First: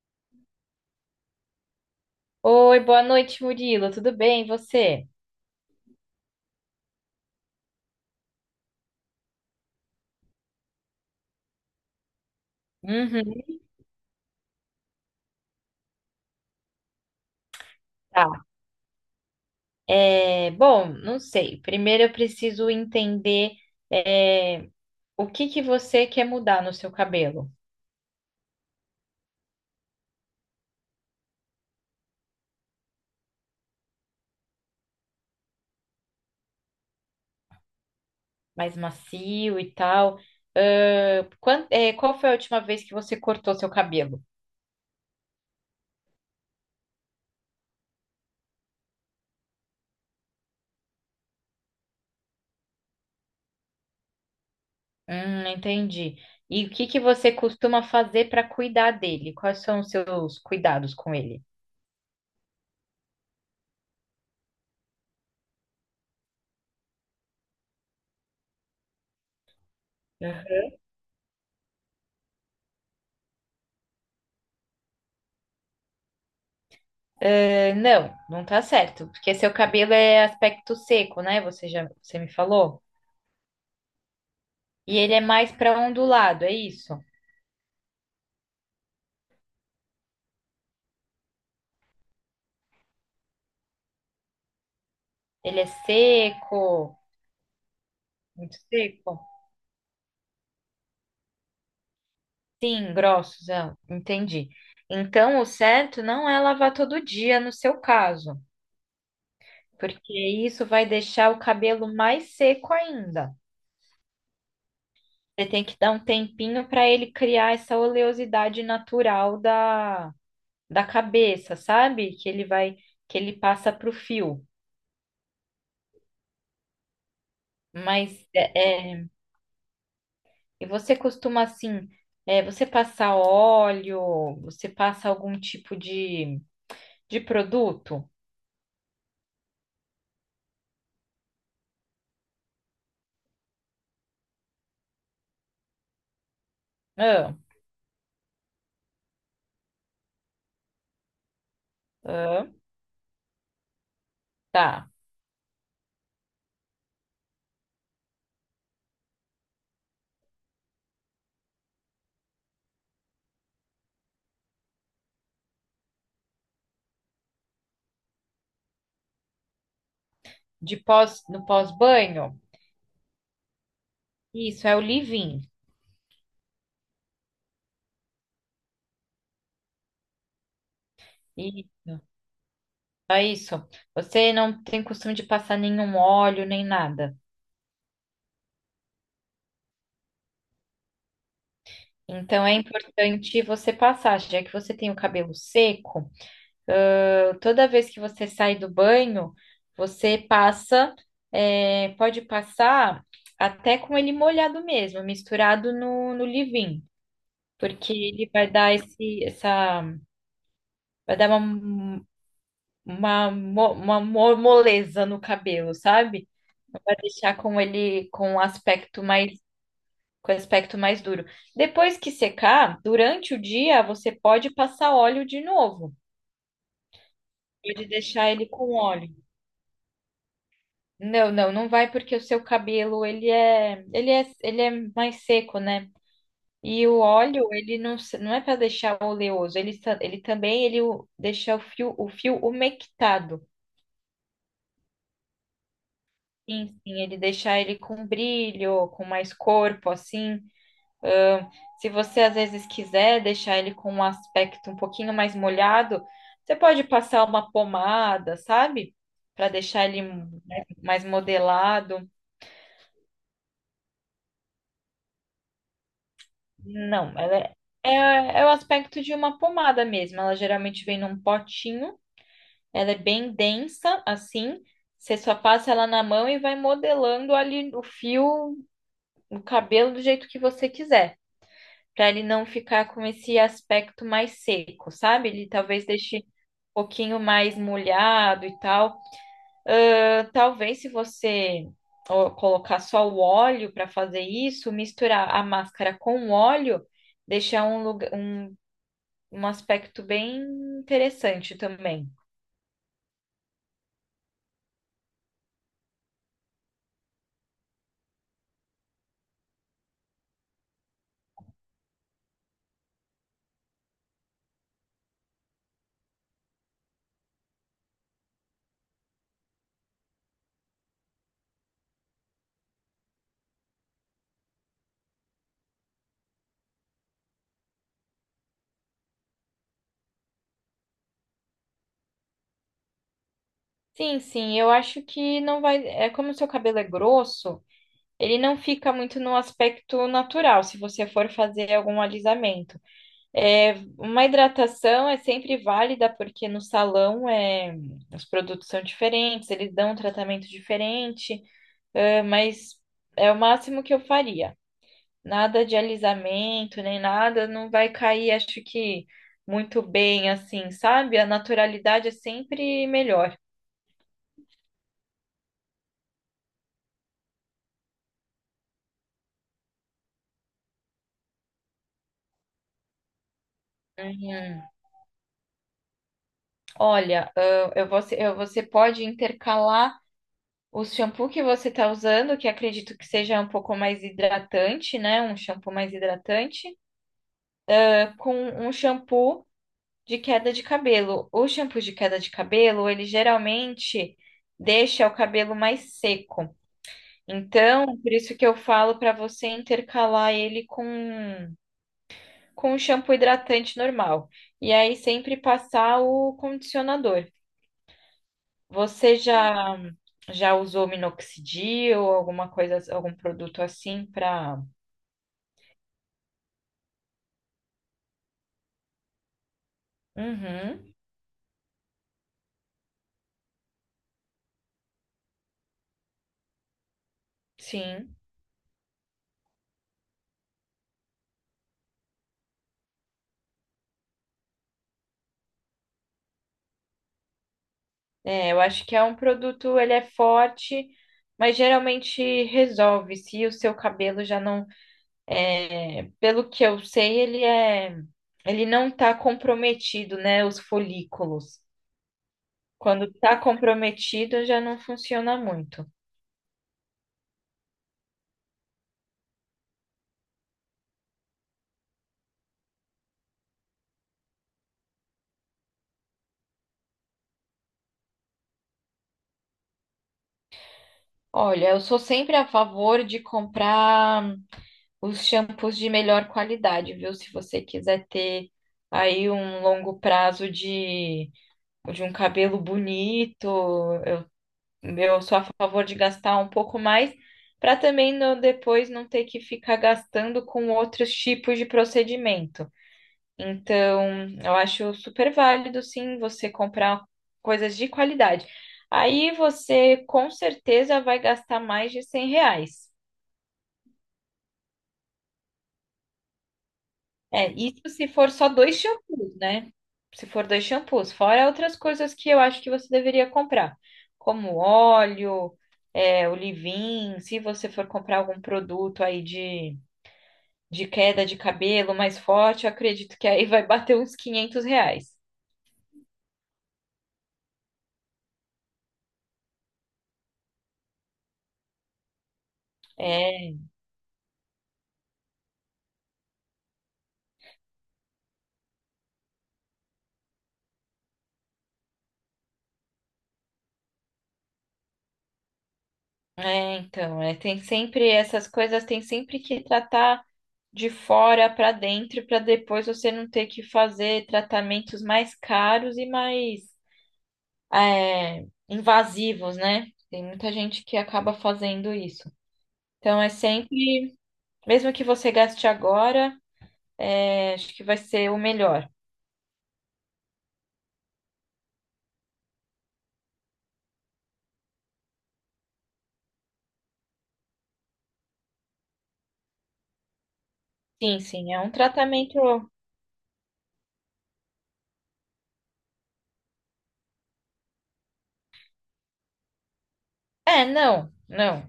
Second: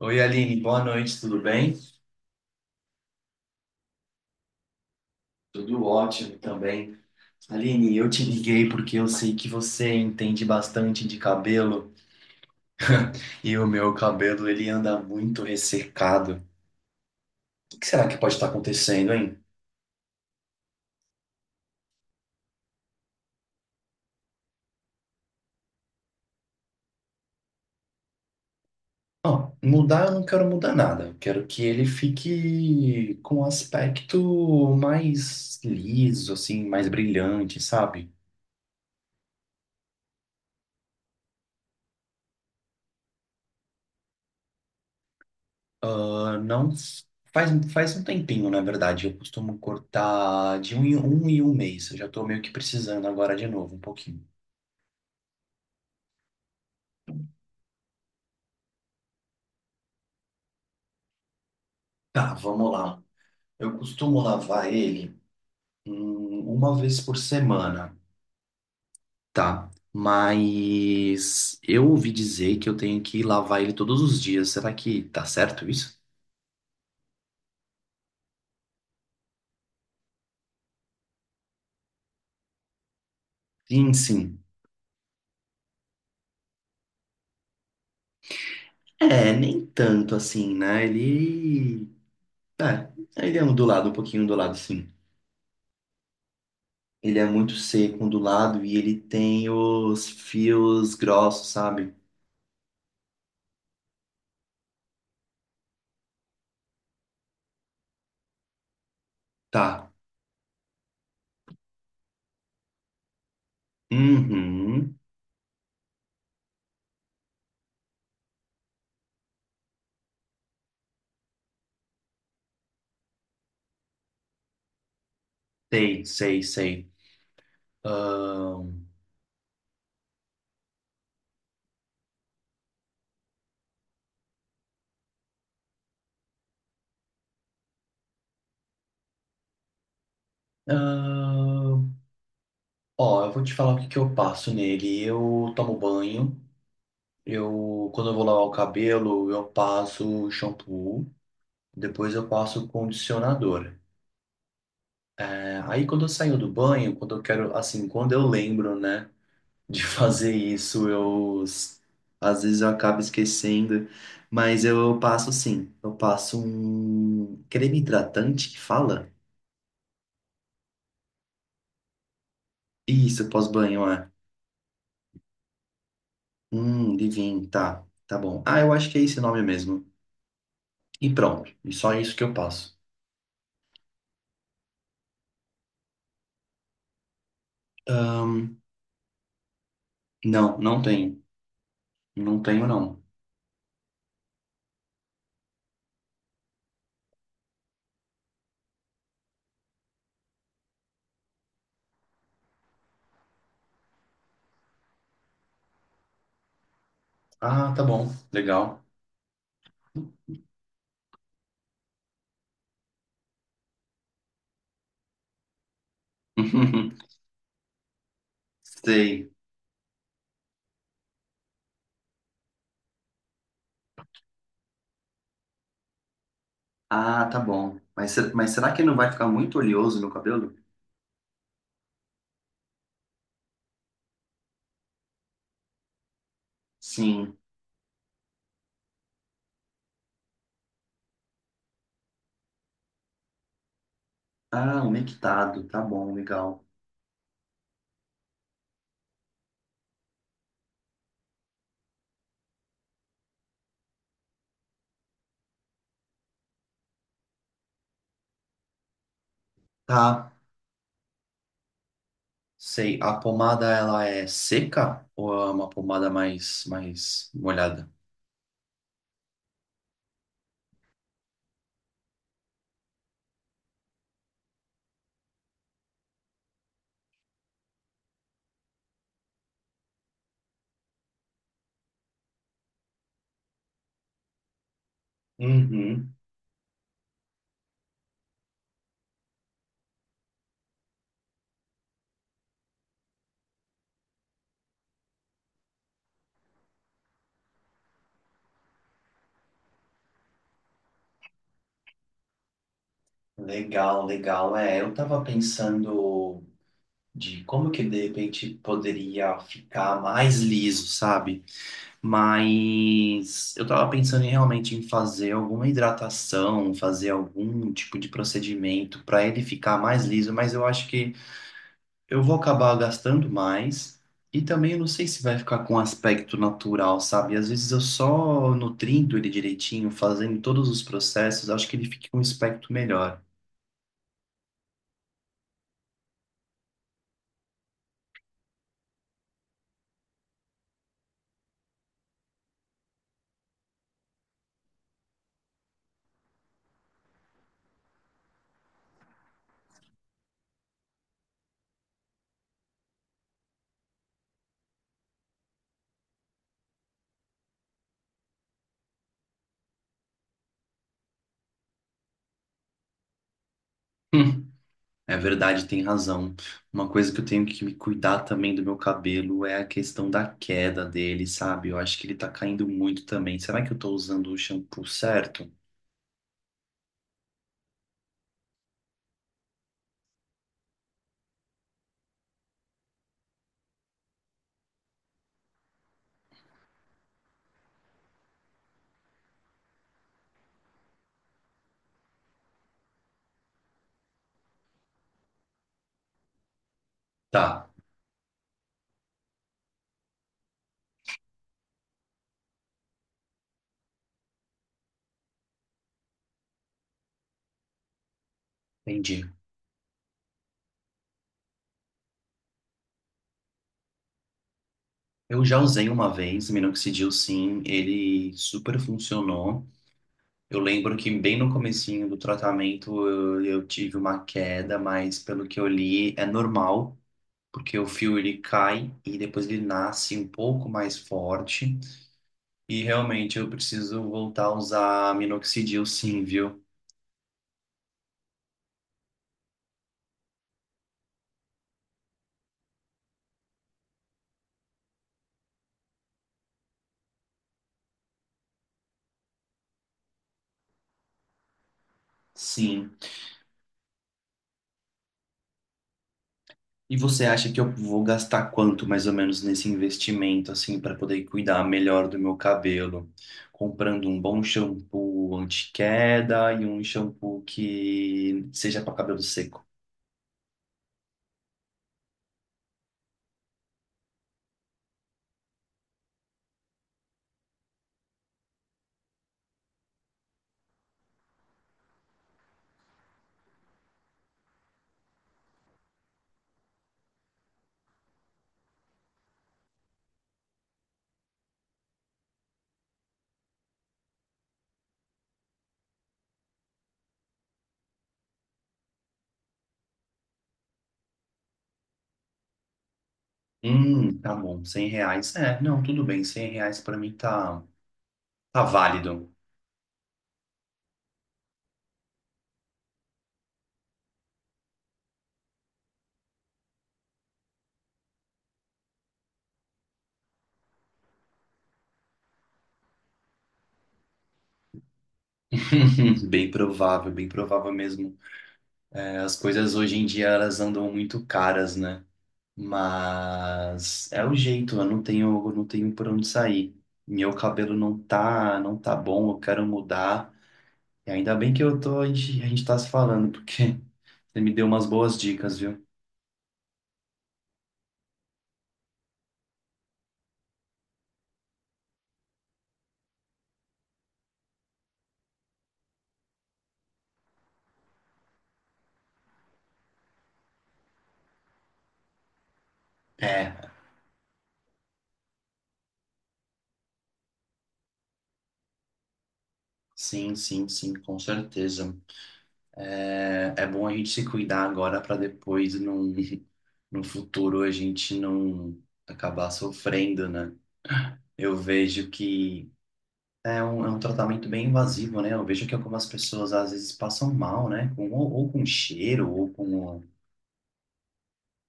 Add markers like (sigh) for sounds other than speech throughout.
Oi, Aline, boa noite, tudo bem? Oi, boa noite, Murilo. Tudo bem? E você? Tudo ótimo também. Aline, eu te liguei porque eu sei que você entende bastante de cabelo Uhum, e o meu cabelo ele anda muito ressecado. O que será que pode estar tá. acontecendo, hein? Bom, não sei. Primeiro eu preciso entender é, o que que você quer mudar no seu cabelo, Ó, mudar eu não quero mudar nada. Eu quero que ele fique com um aspecto mais liso, assim, mais brilhante, sabe? mais macio e tal. Qual foi a última vez que você cortou seu cabelo? Ah, não faz um tempinho, na verdade. Eu costumo cortar de um em um, em um mês. Eu já tô meio que precisando agora de novo, um pouquinho. Entendi. E o que que você costuma fazer para cuidar dele? Quais são os seus cuidados com ele? Tá, vamos lá. Eu costumo lavar ele uma vez por semana. Tá, mas eu ouvi dizer que eu tenho que lavar ele todos os dias. Será que tá certo isso? Ah, não, não tá certo, porque seu cabelo é aspecto seco, né? Você me falou. Sim, sim. E ele é mais para ondulado, é isso? É, nem tanto assim, né? Ele. É, ele é ondulado, um pouquinho ondulado, sim. Ele é seco, Ele é muito seco, muito ondulado e ele seco. tem os fios grossos, sabe? Sim, grossos, ah, entendi. Então, o certo não é lavar todo dia no seu caso, Tá. porque isso vai deixar o cabelo mais seco ainda. Uhum. Você tem que dar um tempinho para ele criar essa oleosidade natural da cabeça, sabe? Que ele passa pro fio. Sei, sei, sei. Mas Ahn, e você costuma assim, você passa óleo, você passa algum tipo de produto? ahn. Ó, eu vou te falar o que que eu passo nele. Eu tomo banho. Ah, Eu, quando eu vou lavar o cabelo, eu passo shampoo. Depois eu ah, passo condicionador. tá. É, aí quando eu saio do banho, quando eu quero, assim, quando eu lembro, né? De fazer isso. Às vezes eu acabo esquecendo, mas eu passo sim. Eu passo um creme hidratante, que fala? De pós, no pós-banho? Isso, pós-banho, é. Isso, é o leave-in. Divino, tá. Tá bom. Ah, eu acho que é esse nome mesmo. E pronto. E- E só isso que eu passo. É isso. Você não tem costume de passar nenhum óleo nem nada. Não, não tenho. Não Então é tenho, não. importante você passar, já que você tem o cabelo seco. Ah, toda vez que você sai do banho, você passa, pode passar até com ele molhado mesmo, misturado no leave-in, Ah, tá porque bom. ele vai dar Legal. Vai dar uma moleza no cabelo, sabe? Vai (laughs) deixar Sei. Com aspecto mais duro. Depois que secar, durante o dia, você pode passar óleo de novo. Ah, tá bom. Pode Mas, deixar ser- ele mas será com que não vai óleo. ficar muito oleoso meu cabelo? Não, não, não vai porque o seu cabelo ele é mais seco, né? E o Sim. óleo ele não, não é para deixar oleoso, ele, ele também ele deixa o fio umectado. Ah, umectado. Tá bom, legal. Sim, sim, ele deixa ele com brilho, com mais corpo, assim. Ahn, se você às vezes quiser deixar ele com um aspecto um pouquinho mais molhado, você pode passar uma pomada, sabe? Para deixar ele Tá. Mais modelado. Sei, a pomada ela é seca ou é uma pomada mais Não, mais molhada? É o aspecto de uma pomada mesmo. Ela geralmente vem num potinho, ela é bem densa, assim. Você só passa ela na mão e vai modelando ali o fio, o cabelo do jeito que você quiser, para ele não ficar com esse aspecto mais seco, sabe? Ele talvez Uhum. deixe um pouquinho mais molhado e tal. Ah, talvez se você ó, colocar só o óleo para fazer isso, misturar a máscara com o óleo deixar um lugar, um aspecto bem interessante também. Legal, legal. É, eu tava pensando de como que de repente poderia ficar mais liso, sabe? Mas eu tava pensando em, realmente em fazer alguma hidratação, fazer algum tipo de procedimento para ele ficar mais liso, mas eu acho que eu vou acabar gastando mais e também eu não sei se vai ficar com um aspecto natural, sabe? Às vezes eu só nutrindo ele direitinho, fazendo todos os processos, acho que ele fica com um aspecto melhor. (laughs) Sim, sim, eu acho que não vai. É como o seu cabelo é grosso, ele não fica muito no aspecto natural, se você for fazer algum alisamento. É, uma hidratação é sempre válida, porque no salão os produtos são diferentes, eles dão um tratamento diferente, mas é o máximo que eu faria. Nada de alisamento, nem nada, não vai cair, acho que muito bem assim, sabe? A naturalidade é sempre melhor. Hum, É verdade, tem razão. Uma coisa que eu tenho que me cuidar também do meu cabelo é a questão da queda dele, sabe? Eu acho que ele tá caindo muito também. Será que eu tô usando o Uhum. shampoo certo? Olha, você pode intercalar o shampoo que você está usando, que acredito que seja um pouco mais hidratante, né? Um shampoo mais hidratante, ah, com um shampoo de queda de cabelo. O shampoo de queda de cabelo, ele geralmente deixa o cabelo mais seco. Tá, Então, por isso que eu falo para você intercalar ele com o shampoo hidratante normal. E aí sempre passar o condicionador. Você entendi. Já usou minoxidil ou alguma coisa, algum produto assim para? Eu já usei uma vez, minoxidil sim, ele super funcionou. Eu Uhum, lembro que bem no comecinho do tratamento eu tive uma queda, mas pelo que eu li é normal, porque o sim. fio ele cai e depois ele nasce um pouco mais forte. E realmente eu preciso voltar a usar minoxidil sim, viu? É, eu acho que é um produto, ele é forte, mas geralmente resolve se o seu cabelo já não, pelo que eu sei, ele não tá comprometido, né, os folículos. Sim. Quando tá comprometido, já não funciona muito. E você acha que eu vou gastar quanto mais ou menos nesse investimento assim para poder cuidar melhor do meu cabelo? Comprando um bom shampoo anti-queda e um shampoo que seja para cabelo seco. Olha, eu sou sempre a favor de comprar os shampoos de melhor qualidade, viu? Se você quiser ter aí um longo prazo de um cabelo bonito, eu sou a favor de gastar um pouco mais, para também depois não ter que ficar gastando com outros tipos de procedimento. Então, eu acho super válido, sim, você comprar coisas de qualidade. Aí você com certeza vai gastar mais de R$ 100. Tá bom, 100 reais. É, não, tudo bem, 100 reais pra mim É, tá, isso se for só tá dois válido. shampoos, né? Se for dois shampoos, fora outras coisas que eu acho que você deveria comprar, como óleo, é, o leave-in, se você for comprar algum produto aí de queda de cabelo mais forte, eu acredito que aí vai bater uns R$ 500. (laughs) Bem provável mesmo. É, as coisas hoje em dia elas andam muito caras, né? É, Mas é o jeito, eu não tenho por onde sair. Meu cabelo não tá bom, eu quero mudar. E ainda bem que eu tô, a gente tá se falando, porque (laughs) você me deu umas boas dicas, viu? É, então, tem sempre essas coisas, tem sempre que tratar de fora para dentro para depois você não ter que fazer tratamentos mais caros e mais invasivos, né? Tem muita gente que acaba fazendo isso. Então é É, sempre, mesmo que você gaste agora, acho que vai ser o melhor. sim, sim, sim, com certeza. É é bom a gente se cuidar agora para depois não, (laughs) no futuro a gente não acabar sofrendo, né? Sim, sim, Eu é um vejo tratamento. que é um tratamento bem invasivo, né? Eu vejo que algumas pessoas às vezes passam mal, né? Com, ou com cheiro, ou com. É, não, não.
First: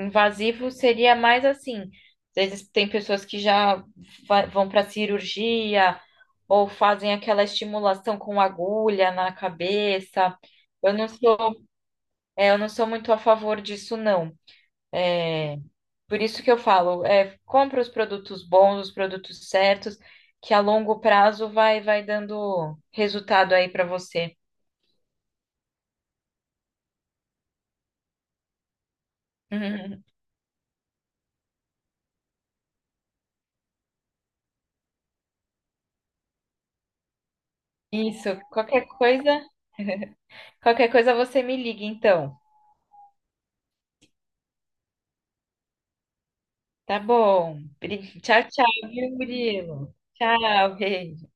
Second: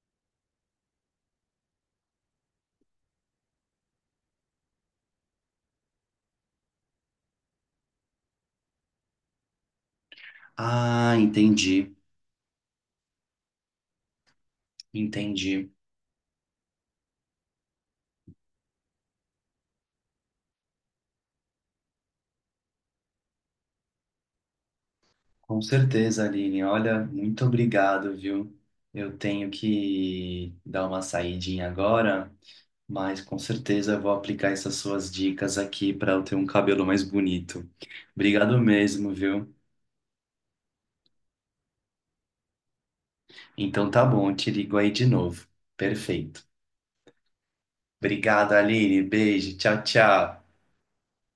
Invasivo seria mais assim. Às vezes tem pessoas que já vão para cirurgia ou fazem aquela estimulação com agulha na cabeça. Eu não Ah, sou, entendi, eu não sou muito a favor disso, não. É, entendi. por isso que eu falo, é, compra os produtos bons, os produtos certos, que a longo prazo vai dando resultado aí para você. Com certeza, Aline. Olha, muito obrigado, viu? Eu tenho (laughs) que dar uma saidinha agora, mas com certeza eu vou aplicar essas suas dicas aqui para eu ter um cabelo mais bonito. Isso, Obrigado mesmo, viu? qualquer coisa você me liga, então. Então tá bom, eu te ligo aí de novo. Perfeito. Tá bom. Tchau, Obrigado, tchau, Aline. viu, Beijo. Tchau, Murilo? tchau. Tchau, Rei.